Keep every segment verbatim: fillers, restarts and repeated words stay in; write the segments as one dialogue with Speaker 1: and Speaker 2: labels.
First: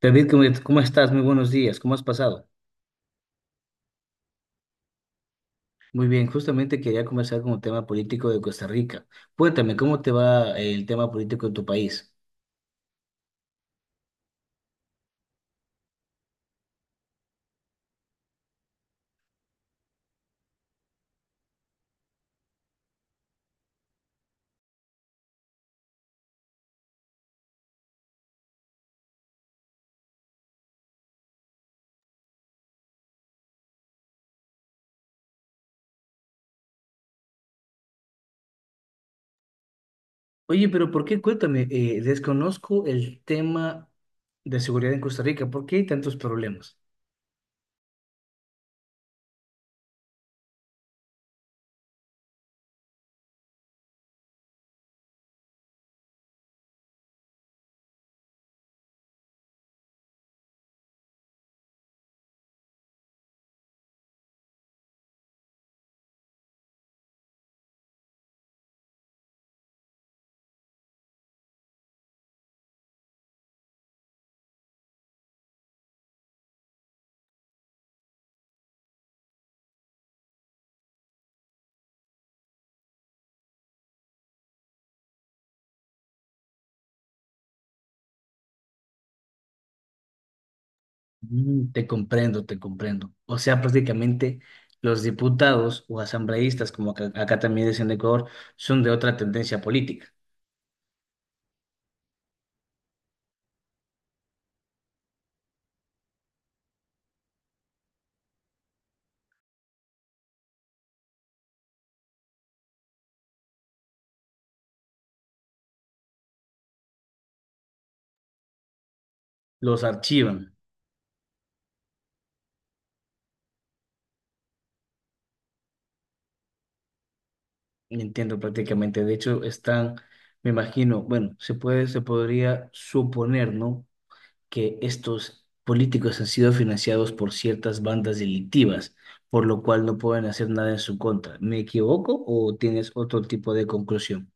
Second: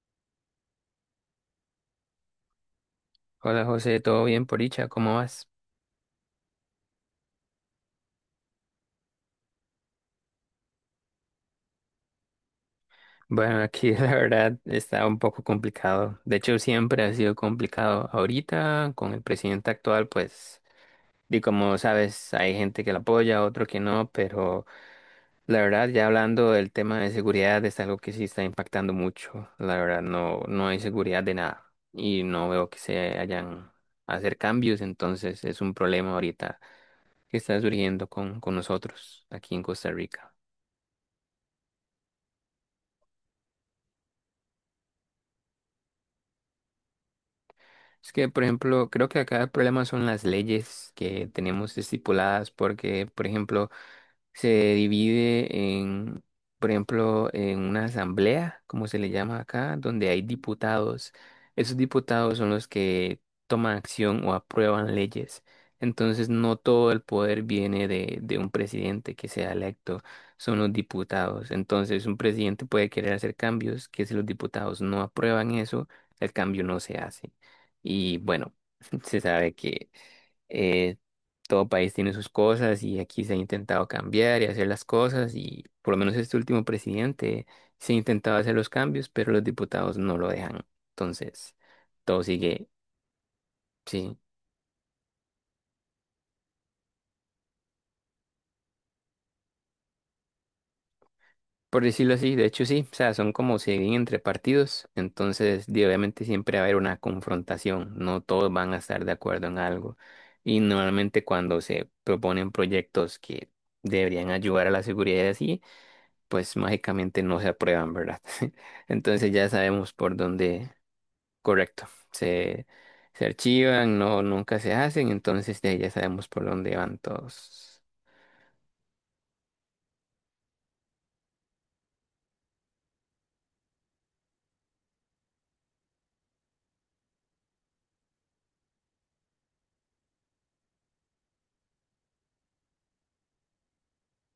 Speaker 1: David, ¿cómo cómo estás? Muy buenos días. ¿Cómo has pasado?
Speaker 2: Hola José, ¿todo bien por dicha? ¿Cómo vas?
Speaker 1: Muy bien, justamente quería conversar con el tema político de Costa Rica. Cuéntame, ¿cómo te va el tema político en tu país?
Speaker 2: Bueno, aquí la verdad está un poco complicado. De hecho, siempre ha sido complicado. Ahorita, con el presidente actual, pues, y como sabes, hay gente que lo apoya, otro que no, pero la verdad, ya hablando del tema de seguridad, es algo que sí está impactando mucho. La verdad, no, no hay seguridad de nada y no veo que se hayan a hacer cambios. Entonces es un problema ahorita que está surgiendo con, con nosotros aquí en Costa Rica.
Speaker 1: Oye, pero ¿por qué? Cuéntame, eh, desconozco el tema de seguridad en Costa Rica. ¿Por qué hay tantos problemas?
Speaker 2: Es que, por ejemplo, creo que acá el problema son las leyes que tenemos estipuladas, porque, por ejemplo, se divide en, por ejemplo, en una asamblea, como se le llama acá, donde hay diputados. Esos diputados son los que toman acción o aprueban leyes. Entonces, no todo el poder viene de, de un presidente que sea electo, son los diputados. Entonces, un presidente puede querer hacer cambios, que si los diputados no aprueban eso, el cambio no se hace. Y bueno, se sabe que eh, todo país tiene sus cosas y aquí se ha intentado cambiar y hacer las cosas y por lo menos este último presidente se ha intentado hacer los cambios, pero los diputados no lo dejan. Entonces,
Speaker 1: Mm, te
Speaker 2: todo
Speaker 1: comprendo, te
Speaker 2: sigue,
Speaker 1: comprendo. O sea,
Speaker 2: sí,
Speaker 1: prácticamente los diputados o asambleístas, como acá, acá también dicen en Ecuador, son de otra tendencia política.
Speaker 2: por decirlo así, de hecho sí, o sea, son como siguen entre partidos, entonces di, obviamente siempre va a haber una confrontación, no todos van a estar de acuerdo en algo y normalmente cuando se proponen proyectos que deberían ayudar a la seguridad y así, pues mágicamente no se aprueban, ¿verdad? Entonces ya
Speaker 1: Los
Speaker 2: sabemos por
Speaker 1: archivan.
Speaker 2: dónde, correcto, se, se archivan, no, nunca se hacen, entonces de ahí ya sabemos por dónde van todos.
Speaker 1: Entiendo prácticamente. De hecho, están, me imagino, bueno, se puede, se podría suponer, ¿no? Que estos políticos han sido financiados por ciertas bandas delictivas, por lo cual no pueden hacer nada en su contra. ¿Me equivoco o tienes otro tipo de conclusión?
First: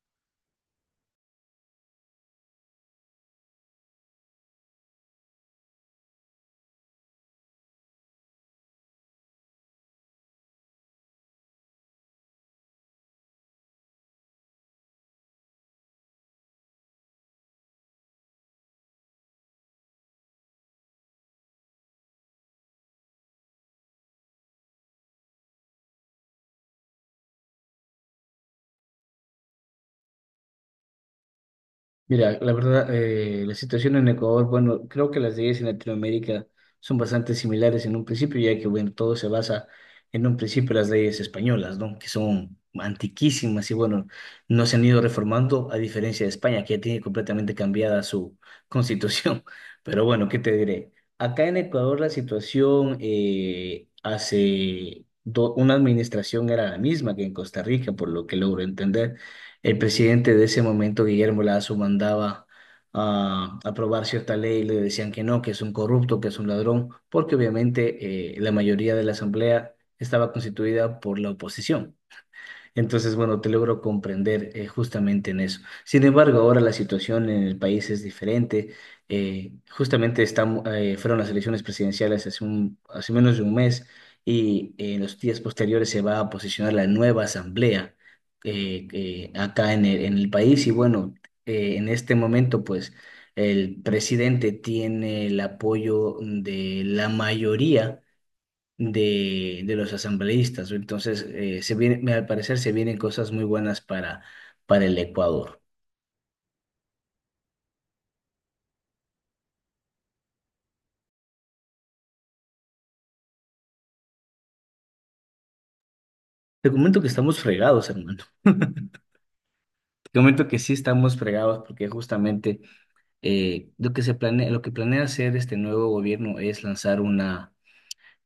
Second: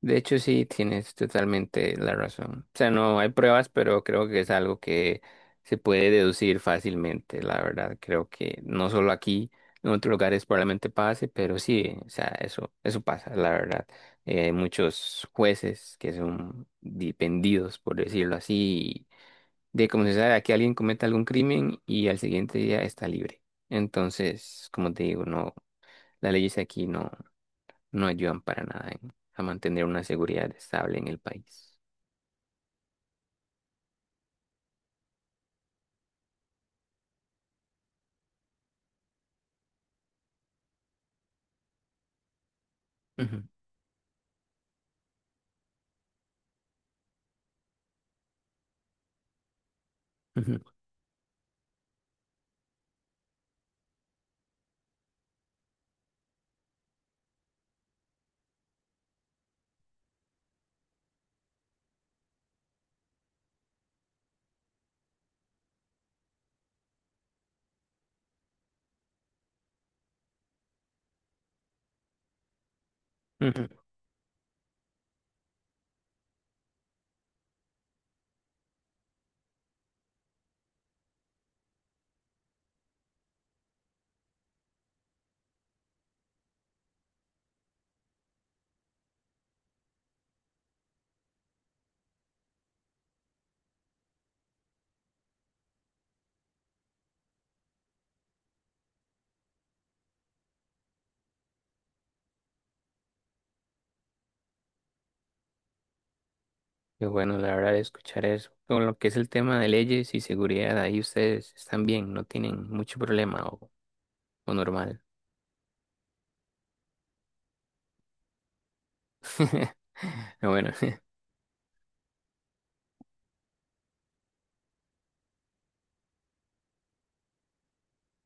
Speaker 2: De hecho, sí, tienes totalmente la razón. O sea, no hay pruebas, pero creo que es algo que se puede deducir fácilmente, la verdad. Creo que no solo aquí, en otros lugares probablemente pase, pero sí, o sea, eso, eso pasa, la verdad. Eh, hay muchos jueces que son dependidos, por decirlo así, de como se sabe, aquí alguien comete algún crimen y al siguiente día está libre. Entonces, como te digo, no, las leyes aquí no no ayudan para nada en- a mantener una seguridad estable en el país.
Speaker 1: Mira, la verdad, eh, la situación en Ecuador, bueno, creo que las leyes en Latinoamérica son bastante similares en un principio, ya que, bueno, todo se basa en un principio en las leyes españolas, ¿no? Que son
Speaker 2: Ujú,
Speaker 1: antiquísimas y, bueno, no se han ido reformando, a diferencia de España, que ya tiene completamente cambiada su constitución. Pero bueno, ¿qué te
Speaker 2: ujú,
Speaker 1: diré? Acá en Ecuador la situación eh, hace do- una administración era la misma que en Costa Rica, por lo que logro entender el presidente de ese momento, Guillermo Lazo, mandaba a aprobar cierta ley y le decían que no, que es un corrupto, que es un ladrón, porque obviamente eh, la mayoría de la asamblea estaba constituida por la oposición. Entonces, bueno, te
Speaker 2: ujú.
Speaker 1: logro comprender eh, justamente en eso. Sin embargo, ahora la situación en el país es diferente. Eh, justamente estamos, eh, fueron las elecciones presidenciales hace un, hace menos de un mes y eh, en los días posteriores se va a posicionar la nueva asamblea eh, eh, acá en el, en el país. Y bueno, eh, en este momento, pues, el presidente tiene el apoyo de la mayoría de, de los asambleístas. Entonces, eh, se viene, al parecer se vienen cosas muy buenas para, para el Ecuador.
Speaker 2: Qué bueno, la verdad, escuchar eso. Con lo que es el tema de leyes y seguridad, ahí ustedes están bien, no tienen mucho problema o, o normal.
Speaker 1: Te comento que estamos fregados, hermano. Te comento
Speaker 2: Pero
Speaker 1: que sí
Speaker 2: bueno,
Speaker 1: estamos fregados porque justamente eh, lo que se planea, lo que planea hacer este nuevo gobierno es lanzar una,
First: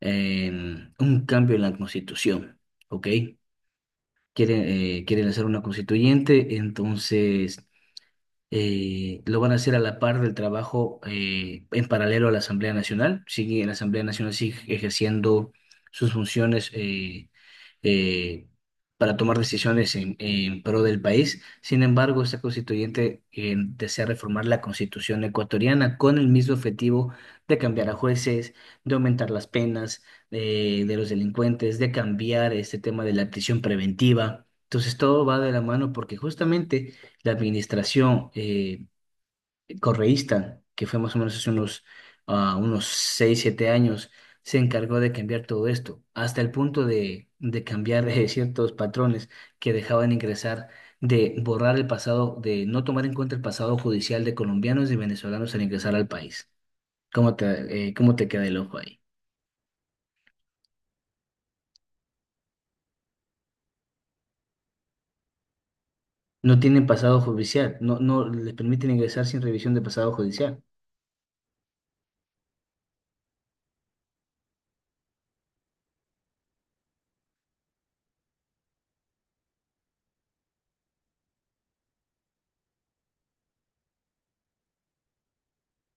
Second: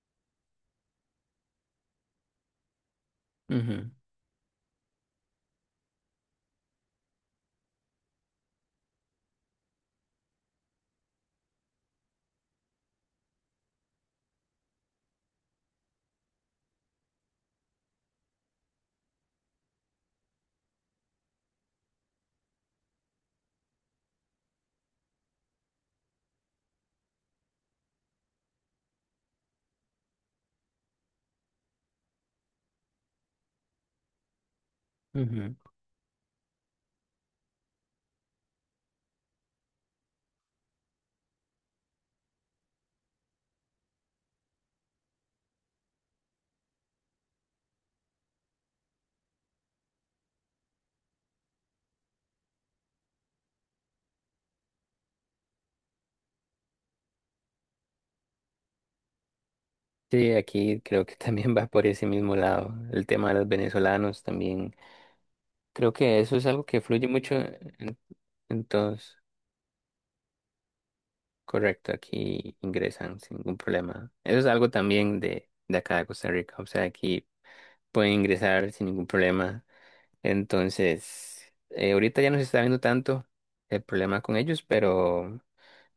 Speaker 1: eh, un cambio en la constitución, ¿ok?
Speaker 2: ujú,
Speaker 1: Quieren, eh, quieren hacer una constituyente, entonces eh, lo van a hacer a la par del trabajo eh, en paralelo a la Asamblea Nacional. Sigue, la Asamblea Nacional sigue ejerciendo sus funciones eh, eh, para tomar decisiones en, en pro del país. Sin embargo, esta constituyente eh, desea reformar la constitución ecuatoriana con el mismo objetivo de cambiar a jueces, de aumentar las penas eh, de los delincuentes, de cambiar este tema de la prisión preventiva. Entonces todo va de
Speaker 2: ujú.
Speaker 1: la mano porque justamente la administración eh, correísta, que fue más o menos hace unos, ah, unos seis o siete años, se encargó de cambiar todo esto, hasta el punto de, de cambiar eh, ciertos patrones que dejaban ingresar, de borrar el pasado, de no tomar en cuenta el pasado judicial de colombianos y venezolanos al ingresar al país. ¿Cómo te, eh, cómo te queda el ojo ahí?
Speaker 2: Sí, aquí creo que también va por ese mismo lado. El tema de los venezolanos también. Creo que eso es
Speaker 1: No
Speaker 2: algo que
Speaker 1: tienen
Speaker 2: fluye
Speaker 1: pasado
Speaker 2: mucho
Speaker 1: judicial,
Speaker 2: en,
Speaker 1: no, no les
Speaker 2: en
Speaker 1: permiten
Speaker 2: todos.
Speaker 1: ingresar sin revisión de pasado judicial.
Speaker 2: Correcto, aquí ingresan sin ningún problema. Eso es algo también de, de acá de Costa Rica, o sea, aquí pueden ingresar sin ningún problema. Entonces, eh, ahorita ya no se está viendo tanto el problema con ellos, pero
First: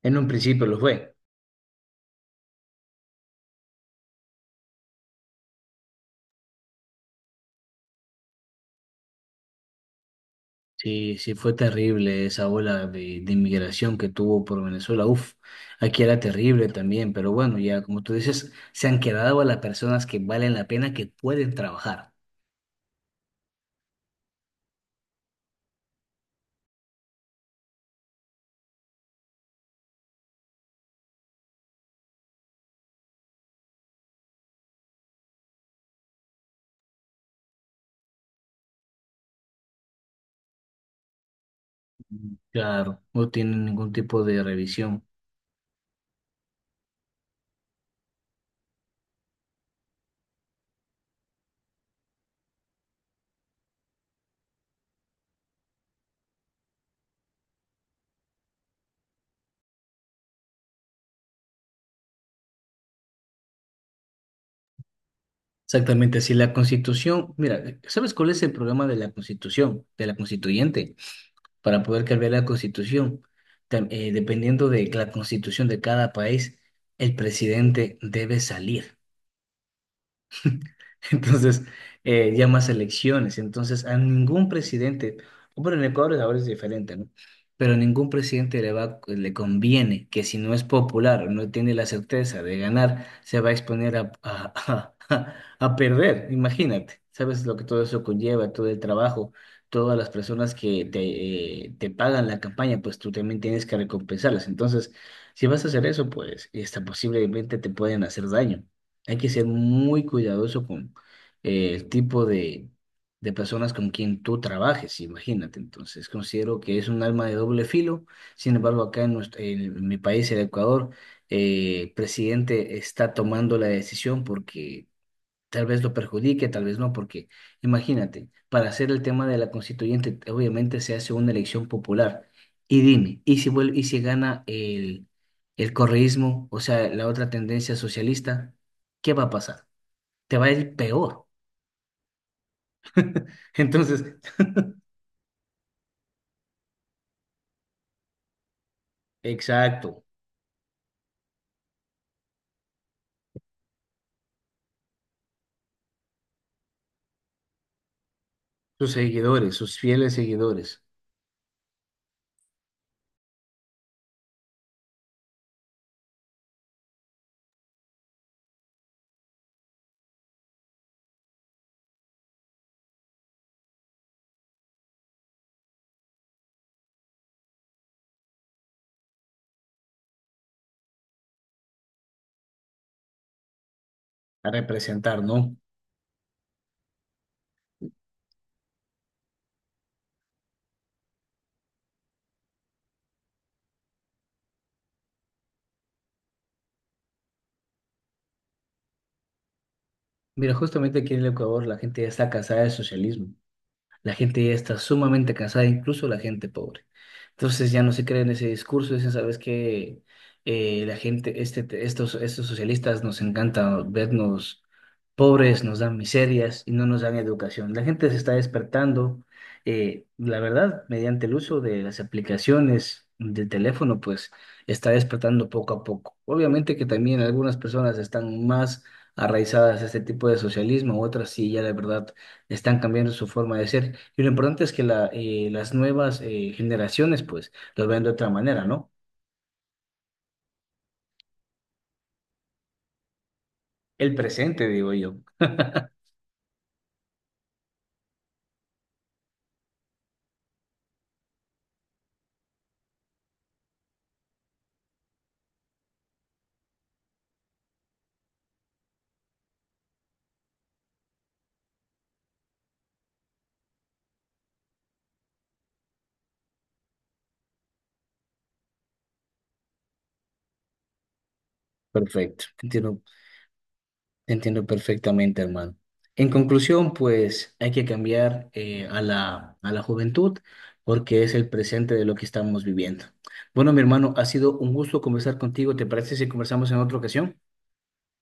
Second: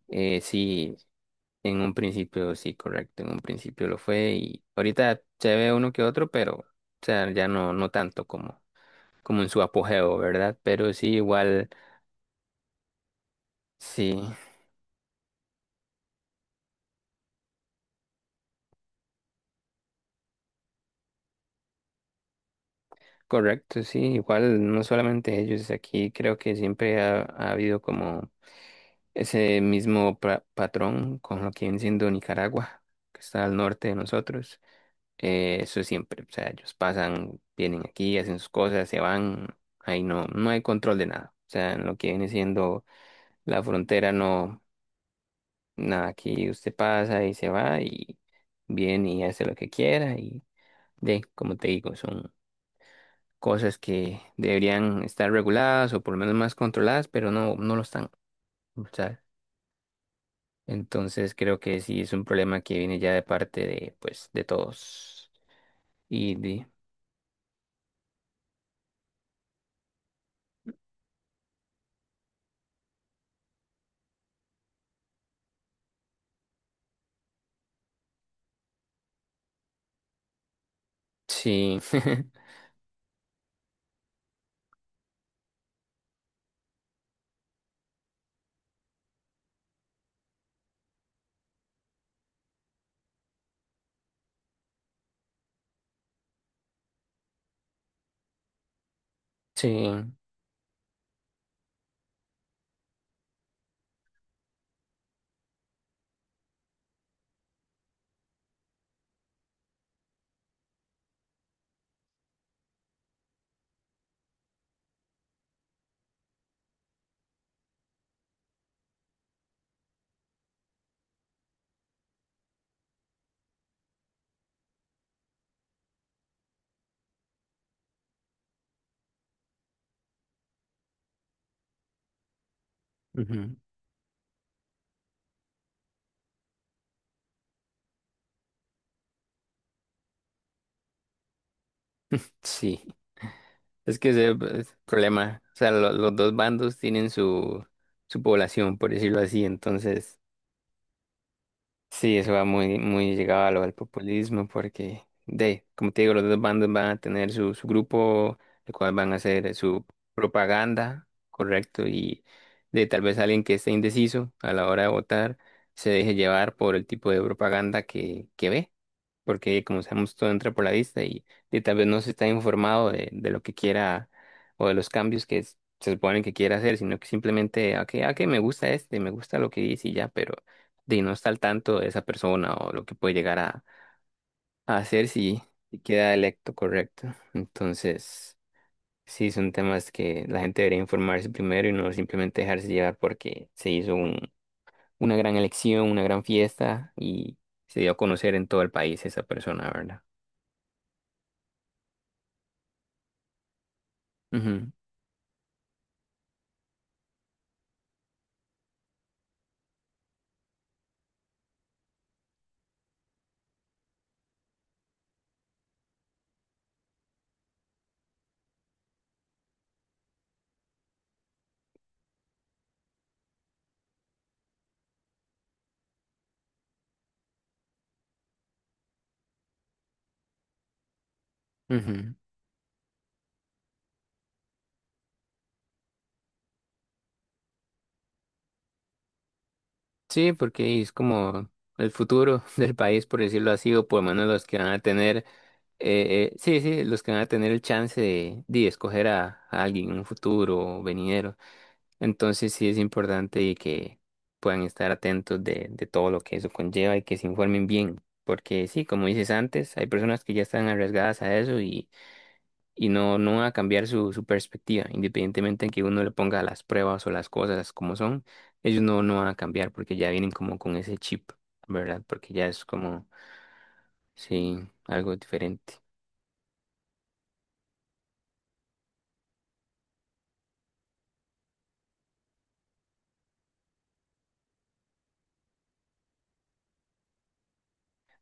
Speaker 1: En un
Speaker 2: eh,
Speaker 1: principio lo
Speaker 2: sí,
Speaker 1: fue.
Speaker 2: en un principio sí, correcto, en un principio lo fue y ahorita se ve uno que otro, pero o sea, ya no, no tanto como, como en su apogeo, ¿verdad? Pero sí,
Speaker 1: Sí, sí, fue
Speaker 2: igual,
Speaker 1: terrible esa ola de, de inmigración que
Speaker 2: sí.
Speaker 1: tuvo por Venezuela. Uf, aquí era terrible también, pero bueno, ya como tú dices, se han quedado a las personas que valen la pena, que pueden trabajar.
Speaker 2: Correcto, sí, igual no solamente ellos, aquí creo que siempre ha, ha habido como ese mismo pra- patrón con lo que viene siendo Nicaragua, que está al norte de nosotros. Eh, eso siempre, o sea, ellos pasan, vienen aquí, hacen sus cosas, se van, ahí no, no hay control de nada. O sea, en lo que viene siendo
Speaker 1: Claro, no
Speaker 2: la
Speaker 1: tienen ningún
Speaker 2: frontera,
Speaker 1: tipo de
Speaker 2: no,
Speaker 1: revisión.
Speaker 2: nada, aquí usted pasa y se va y viene y hace lo que quiera y de, como te digo, son cosas que deberían estar reguladas o por lo menos más controladas, pero no, no lo están, ¿sabes? Entonces creo que sí es un problema que viene ya de parte de, pues, de todos.
Speaker 1: Exactamente, si
Speaker 2: Y
Speaker 1: la
Speaker 2: de,
Speaker 1: Constitución, mira, ¿sabes cuál es el problema de la Constitución, de la constituyente? Para poder cambiar la Constitución, tam- eh, dependiendo de la Constitución de cada país, el presidente debe salir. Entonces,
Speaker 2: sí,
Speaker 1: eh, ya más elecciones. Entonces, a ningún presidente, bueno, en Ecuador ahora es diferente, ¿no? Pero a ningún presidente le va, le conviene que si no es popular o no tiene la certeza de ganar, se va a exponer a, a, a- a perder. Imagínate, ¿sabes lo que todo eso conlleva? Todo el trabajo,
Speaker 2: sí,
Speaker 1: todas las personas que te, eh, te pagan la campaña, pues tú también tienes que recompensarlas. Entonces, si vas a hacer eso, pues, hasta posiblemente te pueden hacer daño. Hay que ser muy cuidadoso eh, el tipo de, de personas con quien tú trabajes, imagínate. Entonces, considero que es un alma de doble filo. Sin embargo, acá en, nuestro- en mi país, el Ecuador, eh, el presidente está tomando la decisión porque tal vez lo perjudique, tal vez no, porque imagínate, para hacer el tema de la constituyente, obviamente se hace una elección popular. Y dime, ¿y si
Speaker 2: ujú,
Speaker 1: vuelve, ¿y si gana el, el correísmo, o sea, la otra tendencia socialista, qué va a pasar? Te va a ir peor.
Speaker 2: sí. Es
Speaker 1: Entonces,
Speaker 2: que ese es el problema. O sea, lo- los dos bandos tienen su, su población, por decirlo así.
Speaker 1: exacto,
Speaker 2: Entonces, sí, eso va muy, muy llegado a lo del populismo, porque, de, como te digo, los dos bandos van a tener su, su grupo, el
Speaker 1: sus
Speaker 2: cual van a hacer
Speaker 1: seguidores, sus
Speaker 2: su
Speaker 1: fieles seguidores
Speaker 2: propaganda, correcto, y de tal vez alguien que esté indeciso a la hora de votar se deje llevar por el tipo de propaganda que, que ve porque como sabemos todo entra por la vista y, y tal vez no se está informado de, de lo que quiera o de los cambios que es- se supone que quiera hacer, sino que simplemente, ah, que ah, que me gusta este, me gusta lo que dice y ya, pero de no está al tanto de esa persona o lo que puede llegar a,
Speaker 1: a
Speaker 2: a hacer
Speaker 1: representar,
Speaker 2: si,
Speaker 1: ¿no?
Speaker 2: si queda electo correcto. Entonces, sí, son temas que la gente debería informarse primero y no simplemente dejarse llevar porque se hizo un, una gran elección, una gran fiesta y se dio a conocer en todo el país esa persona, ¿verdad?
Speaker 1: Mira, justamente aquí en el Ecuador la gente ya está cansada del socialismo. La gente ya
Speaker 2: Ujú.
Speaker 1: está sumamente cansada, incluso la gente pobre. Entonces ya no se cree en ese discurso, dicen, ¿sabes que la gente, este, te- estos, estos socialistas nos encanta vernos pobres, nos dan miserias y no nos dan educación? La gente se está despertando, eh, la verdad, mediante el uso de las aplicaciones del teléfono, pues está despertando poco a poco. Obviamente que también algunas personas están más arraizadas a este tipo de socialismo, otras sí, ya la verdad
Speaker 2: Ujú.
Speaker 1: están cambiando su forma de ser. Y lo importante es que la, eh, las nuevas eh, generaciones, pues, lo ven de otra manera, ¿no?
Speaker 2: Sí, porque es como el futuro del país, por decirlo así, o por lo
Speaker 1: El
Speaker 2: menos los que
Speaker 1: presente,
Speaker 2: van a
Speaker 1: digo yo.
Speaker 2: tener, eh, eh, sí, sí, los que van a tener el chance de, de escoger a, a alguien en un futuro o venidero. Entonces sí es importante y que puedan estar atentos de, de todo lo que eso conlleva y que se informen bien, porque sí, como dices antes, hay personas que ya están arriesgadas a eso y no, no va a cambiar su, su perspectiva, independientemente de que uno le ponga las pruebas o las cosas como son, ellos no, no van a cambiar porque ya vienen como con ese chip, ¿verdad? Porque
Speaker 1: Perfecto,
Speaker 2: ya es
Speaker 1: te entiendo,
Speaker 2: como,
Speaker 1: te
Speaker 2: sí,
Speaker 1: entiendo
Speaker 2: algo
Speaker 1: perfectamente, hermano.
Speaker 2: diferente.
Speaker 1: En conclusión, pues, hay que cambiar eh, a la, a la juventud porque es el presente de lo que estamos viviendo. Bueno, mi hermano, ha sido un gusto conversar contigo. ¿Te parece si conversamos en otra ocasión?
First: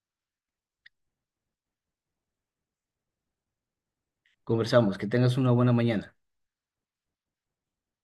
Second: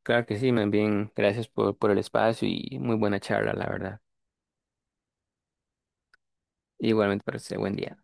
Speaker 2: Claro que sí, más bien, gracias por, por el espacio y muy buena charla, la verdad.
Speaker 1: Conversamos. Que tengas una buena mañana.
Speaker 2: Igualmente, para usted, buen día.